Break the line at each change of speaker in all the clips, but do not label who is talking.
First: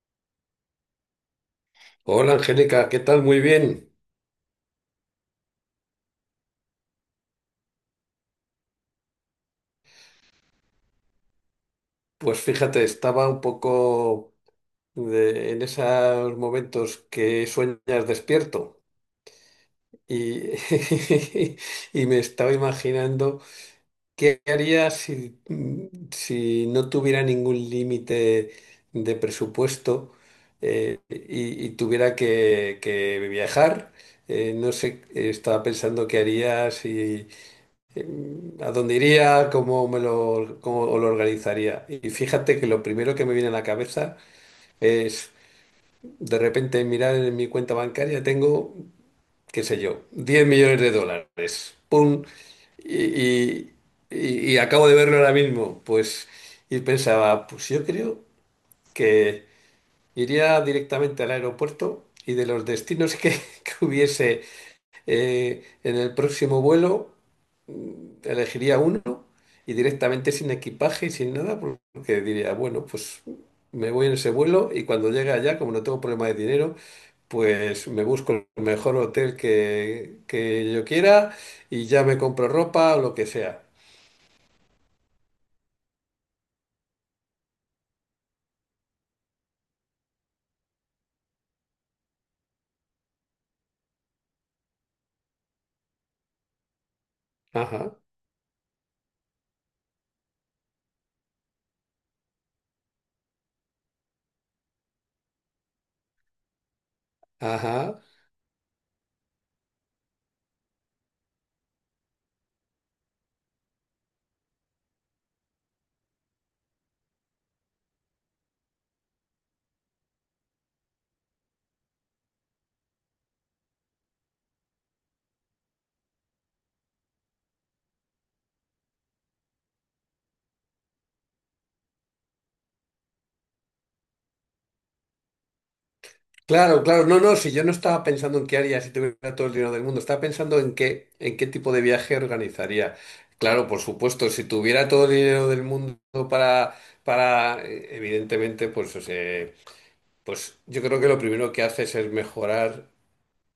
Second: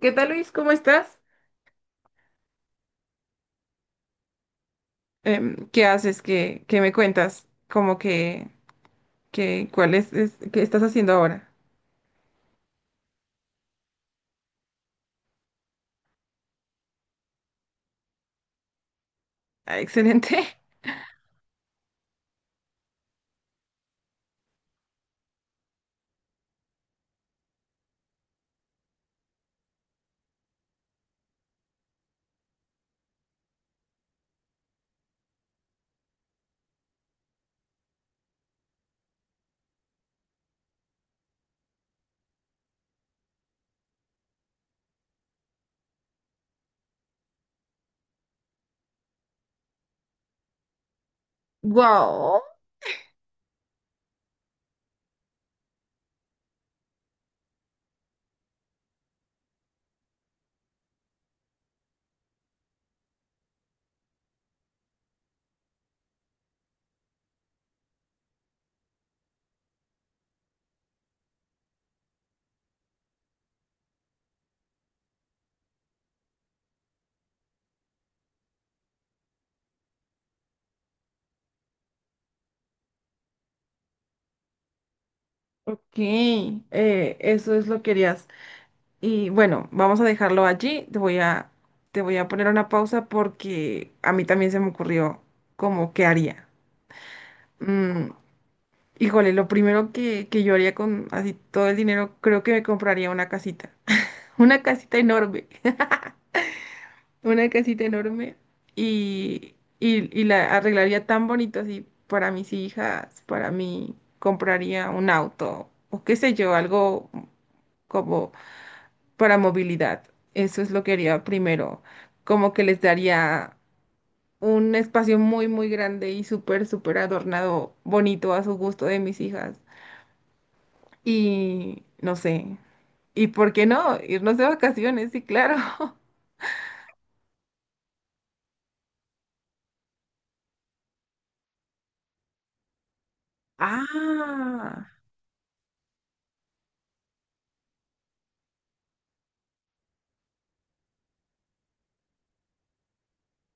¿Qué tal, Luis? ¿Cómo estás?
Hola Angélica, ¿qué tal? Muy bien.
¿Qué haces? ¿Qué me cuentas? ¿Cómo que cuál qué estás haciendo ahora?
Pues fíjate, estaba un poco en esos momentos que sueñas despierto
Ah,
y,
excelente.
y me estaba imaginando qué haría si no tuviera ningún límite de presupuesto y tuviera que viajar. No sé, estaba pensando qué haría si a dónde iría, cómo lo organizaría. Y fíjate que lo primero que me viene a la cabeza es de repente mirar en mi cuenta bancaria, tengo, qué sé yo, diez millones de dólares. ¡Pum!
Wow.
Y, y- y acabo de verlo ahora mismo. Pues, y pensaba, pues yo creo que iría directamente al aeropuerto y de los que hubiese. En el próximo vuelo elegiría uno y directamente sin equipaje y sin nada, porque diría, bueno, pues me voy en ese vuelo y cuando llegue allá, como no tengo problema de dinero, pues me busco el mejor hotel que yo quiera y ya me compro ropa o lo que sea.
Ok, eso es lo que querías. Y bueno, vamos a dejarlo allí. Te voy a poner una pausa porque a mí también se me ocurrió como qué haría.
Ajá,
Mm, híjole, lo primero que yo haría con así todo el dinero, creo que me compraría una casita. Una casita enorme. Una casita
ajá.
enorme y, y la arreglaría tan bonito así para mis hijas, para mí compraría un auto o qué sé yo, algo como para movilidad. Eso es lo que haría primero, como que les daría un espacio muy, muy grande y súper, súper adornado, bonito a su gusto de mis hijas. Y no sé, ¿y por qué no? Irnos de vacaciones, sí, claro,
Claro, claro, no, no, si yo no estaba pensando en qué haría si tuviera todo el dinero del mundo, estaba pensando en en qué tipo de viaje organizaría. Claro, por supuesto, si
ah,
tuviera todo el dinero del mundo para, para, evidentemente, pues, o sea, pues yo creo que lo primero que haces es mejorar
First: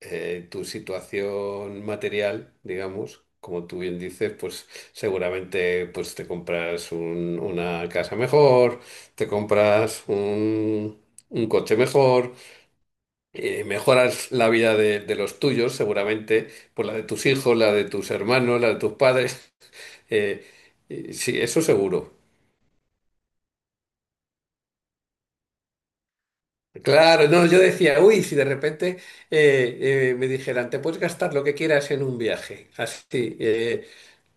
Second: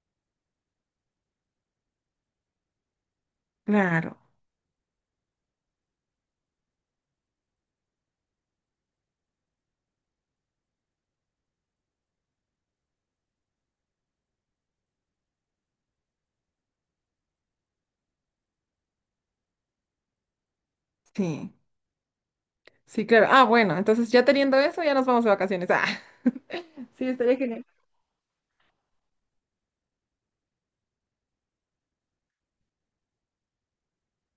tu situación material, digamos, como tú bien
claro,
dices, pues seguramente pues te compras una casa mejor, te compras un coche mejor mejoras la vida de los tuyos, seguramente, por la de tus hijos, la de tus hermanos, la de tus padres. eh, sí,
sí.
eso seguro.
Sí, claro. Ah, bueno, entonces ya teniendo eso, ya nos vamos de vacaciones. Ah, sí,
Claro,
estaría
no, yo
genial.
decía, uy, si de repente me dijeran, te puedes gastar lo que quieras en un viaje, así,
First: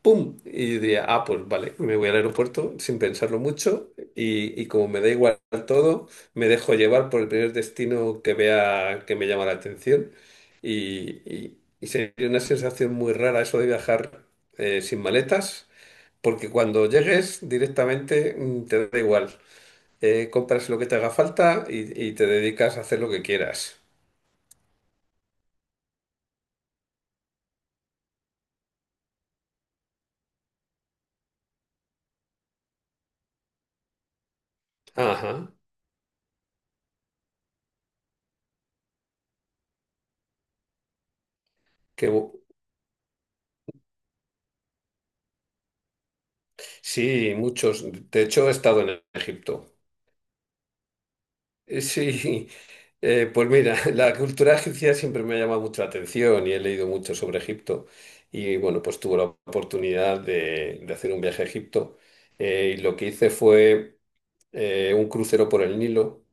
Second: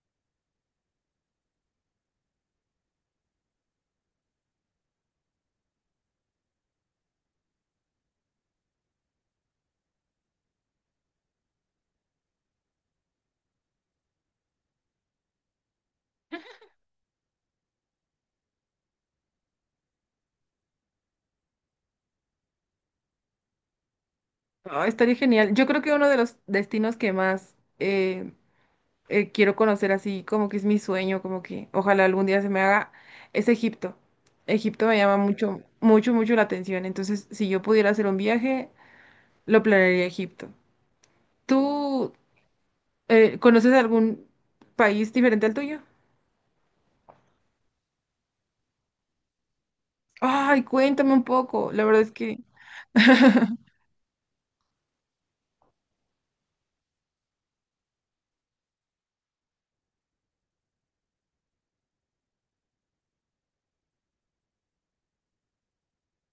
¡pum! Y diría, ah, pues vale, me voy al aeropuerto sin pensarlo mucho y como me da igual todo, me dejo llevar por el primer destino que vea que me llama la atención y sería una sensación muy rara eso de viajar sin maletas, porque cuando llegues directamente te da igual. Compras lo que te haga falta y te dedicas a hacer lo que quieras.
Ah, estaría genial. Yo creo que uno de los destinos que más quiero conocer así, como que es mi sueño, como que ojalá algún día se me haga, es Egipto. Egipto me llama
Ajá,
mucho, mucho, mucho la atención. Entonces, si yo pudiera hacer un viaje, lo planearía a Egipto.
que
¿Tú conoces algún país diferente al tuyo?
sí, muchos. De hecho, he estado en Egipto.
Ay, cuéntame un poco. La verdad es que…
Sí, pues mira, la cultura egipcia siempre me ha llamado mucho la atención y he leído mucho sobre Egipto. Y bueno, pues tuve la oportunidad de hacer un viaje a Egipto. Y lo que hice fue un crucero por el Nilo,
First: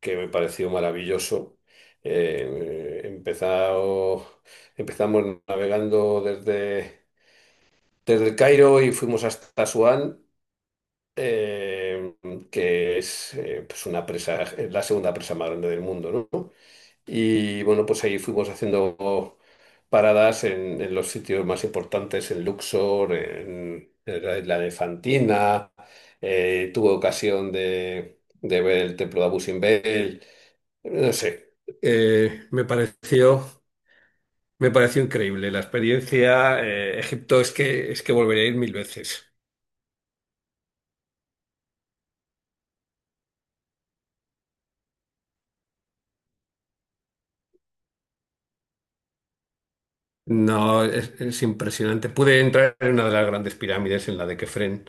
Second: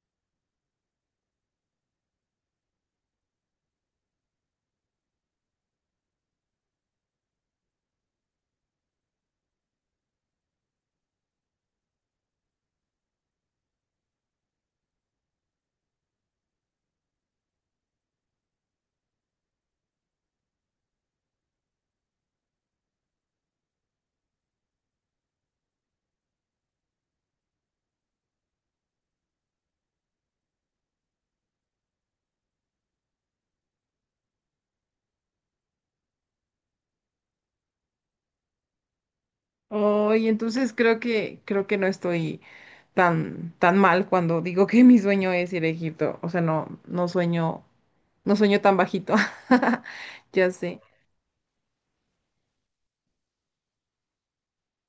que me pareció maravilloso. Eh, empezado- Empezamos navegando desde el Cairo y fuimos hasta Asuán, eh, que es pues una presa, es la segunda presa más grande del mundo, ¿no? Y bueno, pues ahí fuimos haciendo paradas en los sitios más importantes, en Luxor, en la isla de Fantina. Tuve ocasión de ver el templo de Abu Simbel. No sé, eh, me pareció, me pareció increíble la experiencia. Egipto es es que volvería a ir mil veces.
Hoy, entonces creo que no estoy tan mal cuando digo que mi sueño es ir a Egipto. O sea, no sueño, no sueño tan bajito. Ya sé.
No, es impresionante. Pude entrar en una de las grandes pirámides, en la de Kefren,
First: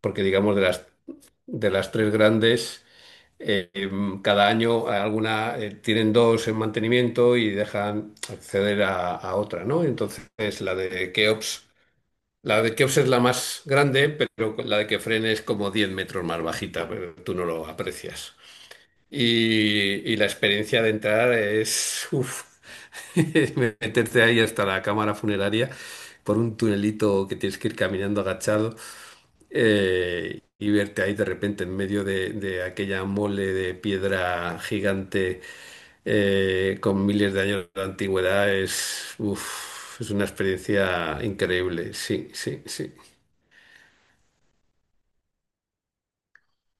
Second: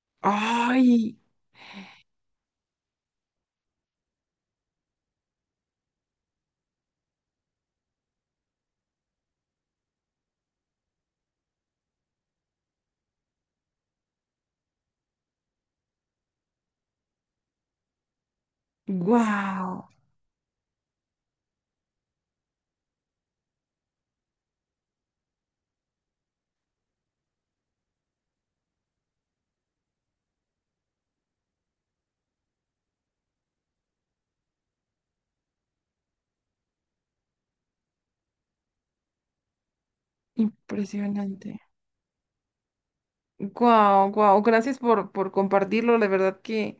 porque digamos de
Ay,
de las tres grandes. Cada año alguna, tienen dos en mantenimiento y dejan acceder a otra, ¿no? Entonces la de Keops, la de Keops es la más grande, pero la de Kefren es como 10 metros más bajita, pero tú no lo aprecias.
wow,
Y la experiencia de entrar es, uf, meterte ahí hasta la cámara funeraria por un tunelito que tienes que ir caminando agachado y verte ahí de repente en medio de aquella mole de piedra gigante con miles de años de antigüedad es, uf, es una experiencia
impresionante.
increíble. Sí, sí, sí.
Wow, wow. Gracias por compartirlo. La verdad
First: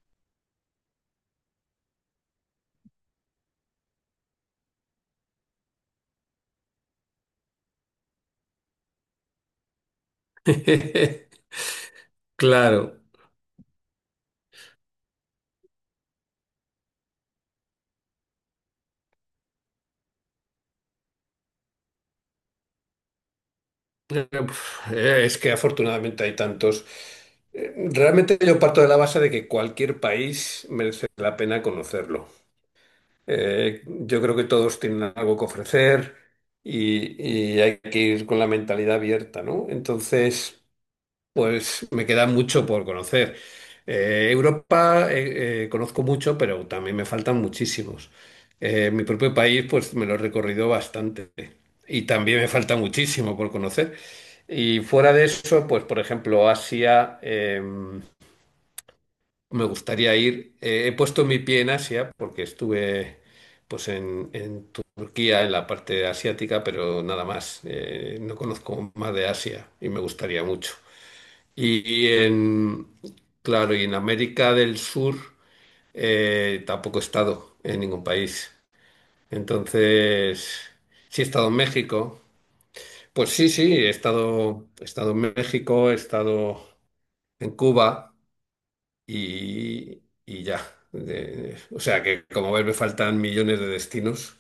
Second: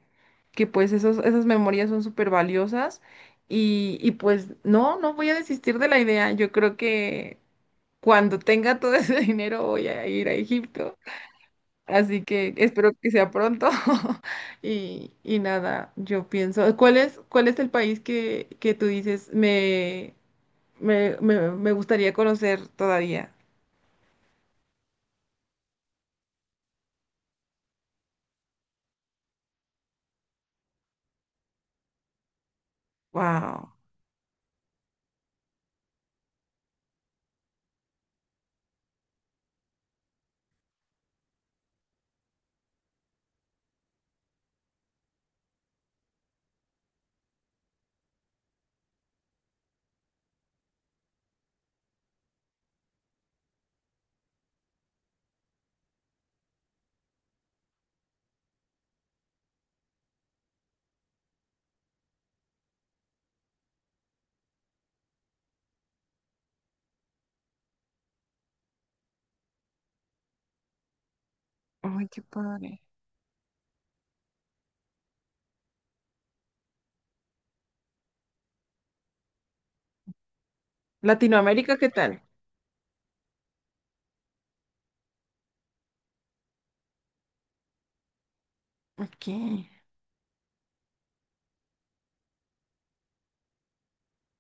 que pues esos, esas memorias son súper valiosas y pues no voy a desistir de la idea. Yo creo que cuando tenga todo ese dinero voy a ir a Egipto. Así que
Claro.
espero que sea pronto. Y, y nada, yo pienso, ¿cuál es el país que tú dices me gustaría conocer todavía?
Uf, es que afortunadamente hay tantos. Realmente yo parto de la base de que cualquier país merece la pena conocerlo.
Wow.
Yo creo que todos tienen algo que ofrecer y hay que ir con la mentalidad abierta, ¿no? Entonces... pues me queda mucho por conocer. Europa conozco mucho, pero también me faltan muchísimos. Mi propio país, pues me lo he recorrido bastante y también me falta muchísimo por conocer. Y fuera de eso, pues por ejemplo, Asia, me gustaría ir. He puesto mi pie en Asia porque estuve pues en Turquía, en la parte asiática, pero nada más. No conozco más de Asia y me gustaría mucho. Y,
Ay, qué padre.
en, claro, y en América del Sur tampoco he estado en ningún país. Entonces, sí he estado en
Latinoamérica, ¿qué
México.
tal?
Pues sí, sí, he estado en México, he estado en Cuba
Ok.
y ya. O sea que, como ves, me faltan millones de destinos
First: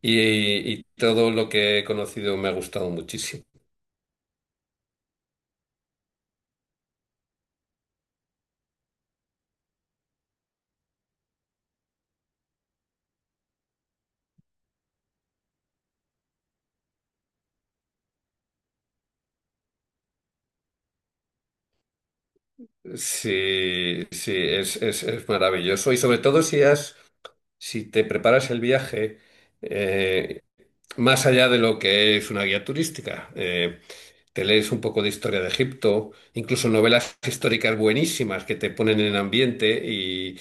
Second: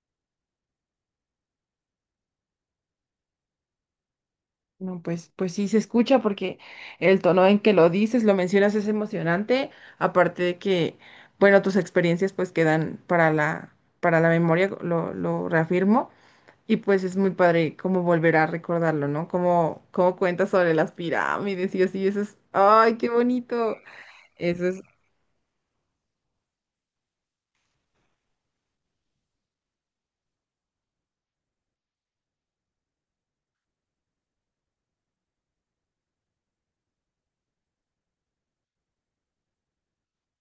y, y todo lo que he conocido me ha gustado muchísimo.
No, pues, pues sí se escucha porque el tono en que lo dices, lo mencionas es emocionante, aparte de que, bueno, tus experiencias pues quedan para para la memoria, lo reafirmo. Y pues es muy padre como volver a recordarlo, ¿no? Como, como cuenta sobre las pirámides y así, eso es, ¡ay, qué bonito!
Sí, sí,
Eso es,
es maravilloso. Y sobre todo si has... si te preparas el viaje eh, más allá de lo que es una guía turística. Te lees un poco de historia de Egipto, incluso novelas históricas buenísimas que te ponen en ambiente y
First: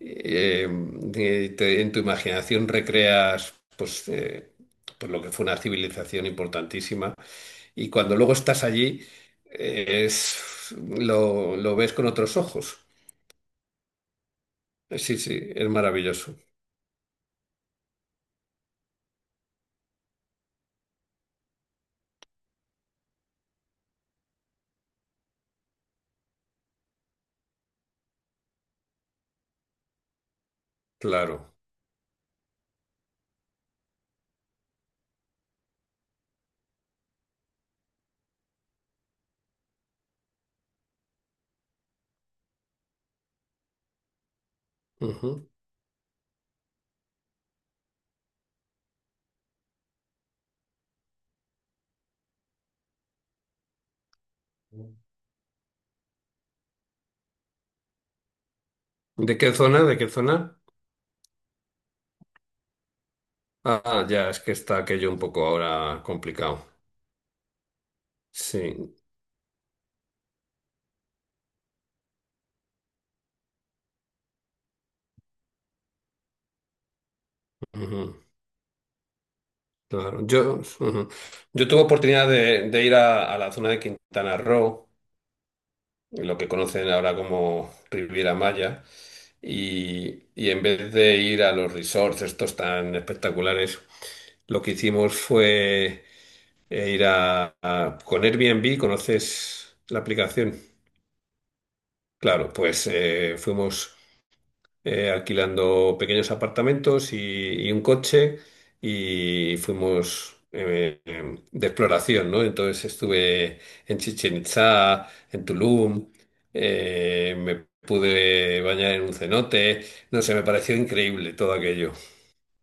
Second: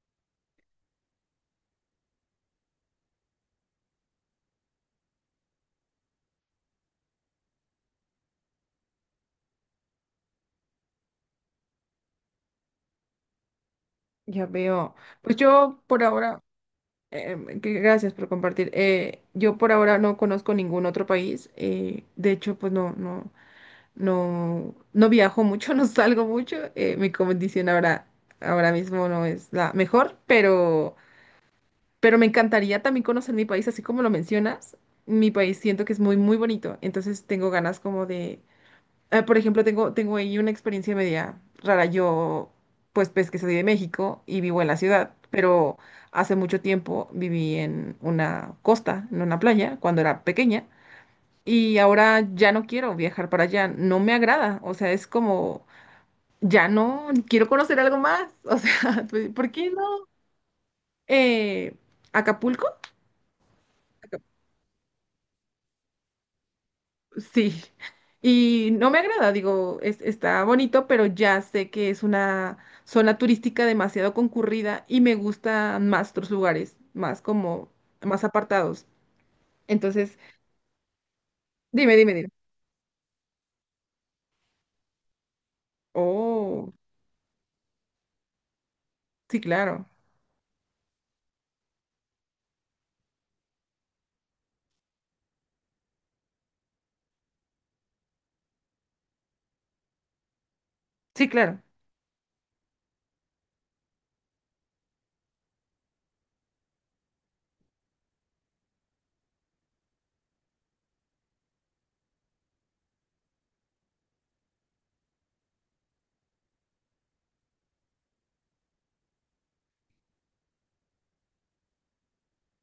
eh, en tu imaginación recreas pues, pues lo que fue una civilización importantísima. Y cuando luego estás allí, eh, es, lo ves con otros ojos.
ya veo.
Sí,
Pues
sí, es
yo por
maravilloso,
ahora, gracias por compartir, yo por ahora no conozco ningún otro país, de hecho, pues no viajo mucho, no salgo mucho, mi condición ahora mismo no es la mejor, pero…
claro.
Pero me encantaría también conocer mi país, así como lo mencionas. Mi país siento que es muy, muy bonito. Entonces tengo ganas como de… Ah, por ejemplo, tengo ahí una experiencia media rara. Yo, pues, pues que soy de México y vivo en la ciudad,
Ujú.
pero hace mucho tiempo viví en una costa, en una playa, cuando era pequeña. Y ahora ya no quiero viajar para allá. No me agrada. O sea, es como… Ya no, quiero conocer algo más. O sea, pues,
¿De
¿por
qué
qué no?
zona? ¿De qué zona?
Eh, Acapulco.
Ah, ya, es que está aquello un poco ahora complicado.
Sí, y no
Sí,
me agrada, digo, es, está bonito, pero ya sé que es una zona turística demasiado concurrida y me gustan más otros lugares, más como,
ujú,
más apartados. Entonces,
claro. Yo, ujú. Yo tuve oportunidad
dime.
de ir a la zona de Quintana Roo, lo que
Oh,
conocen ahora como Riviera Maya,
sí, claro,
y en vez de ir a los resorts estos tan espectaculares, lo que hicimos fue ir con Airbnb, ¿conoces la aplicación?
sí, claro.
Claro, pues fuimos. Alquilando pequeños apartamentos y un coche y fuimos de exploración, ¿no? Entonces estuve en Chichen Itzá, en Tulum, me pude bañar en un cenote, no sé, me pareció increíble todo aquello.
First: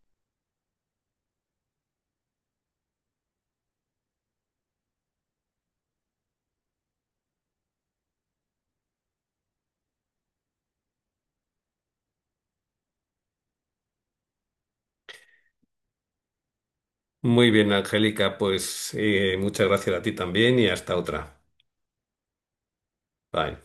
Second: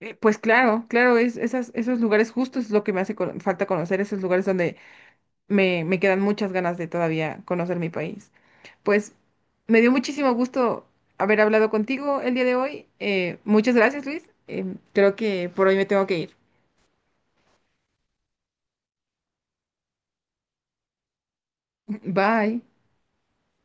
Pues claro, claro, es, esas, esos lugares justos es lo que me hace falta conocer, esos lugares donde me quedan muchas ganas de todavía conocer mi país. Pues me dio muchísimo gusto haber hablado contigo el día de hoy. Muchas gracias, Luis. Em, creo que por hoy me tengo que ir.
Muy bien, Angélica, pues muchas gracias a ti también y hasta otra.
Bye.
Bye.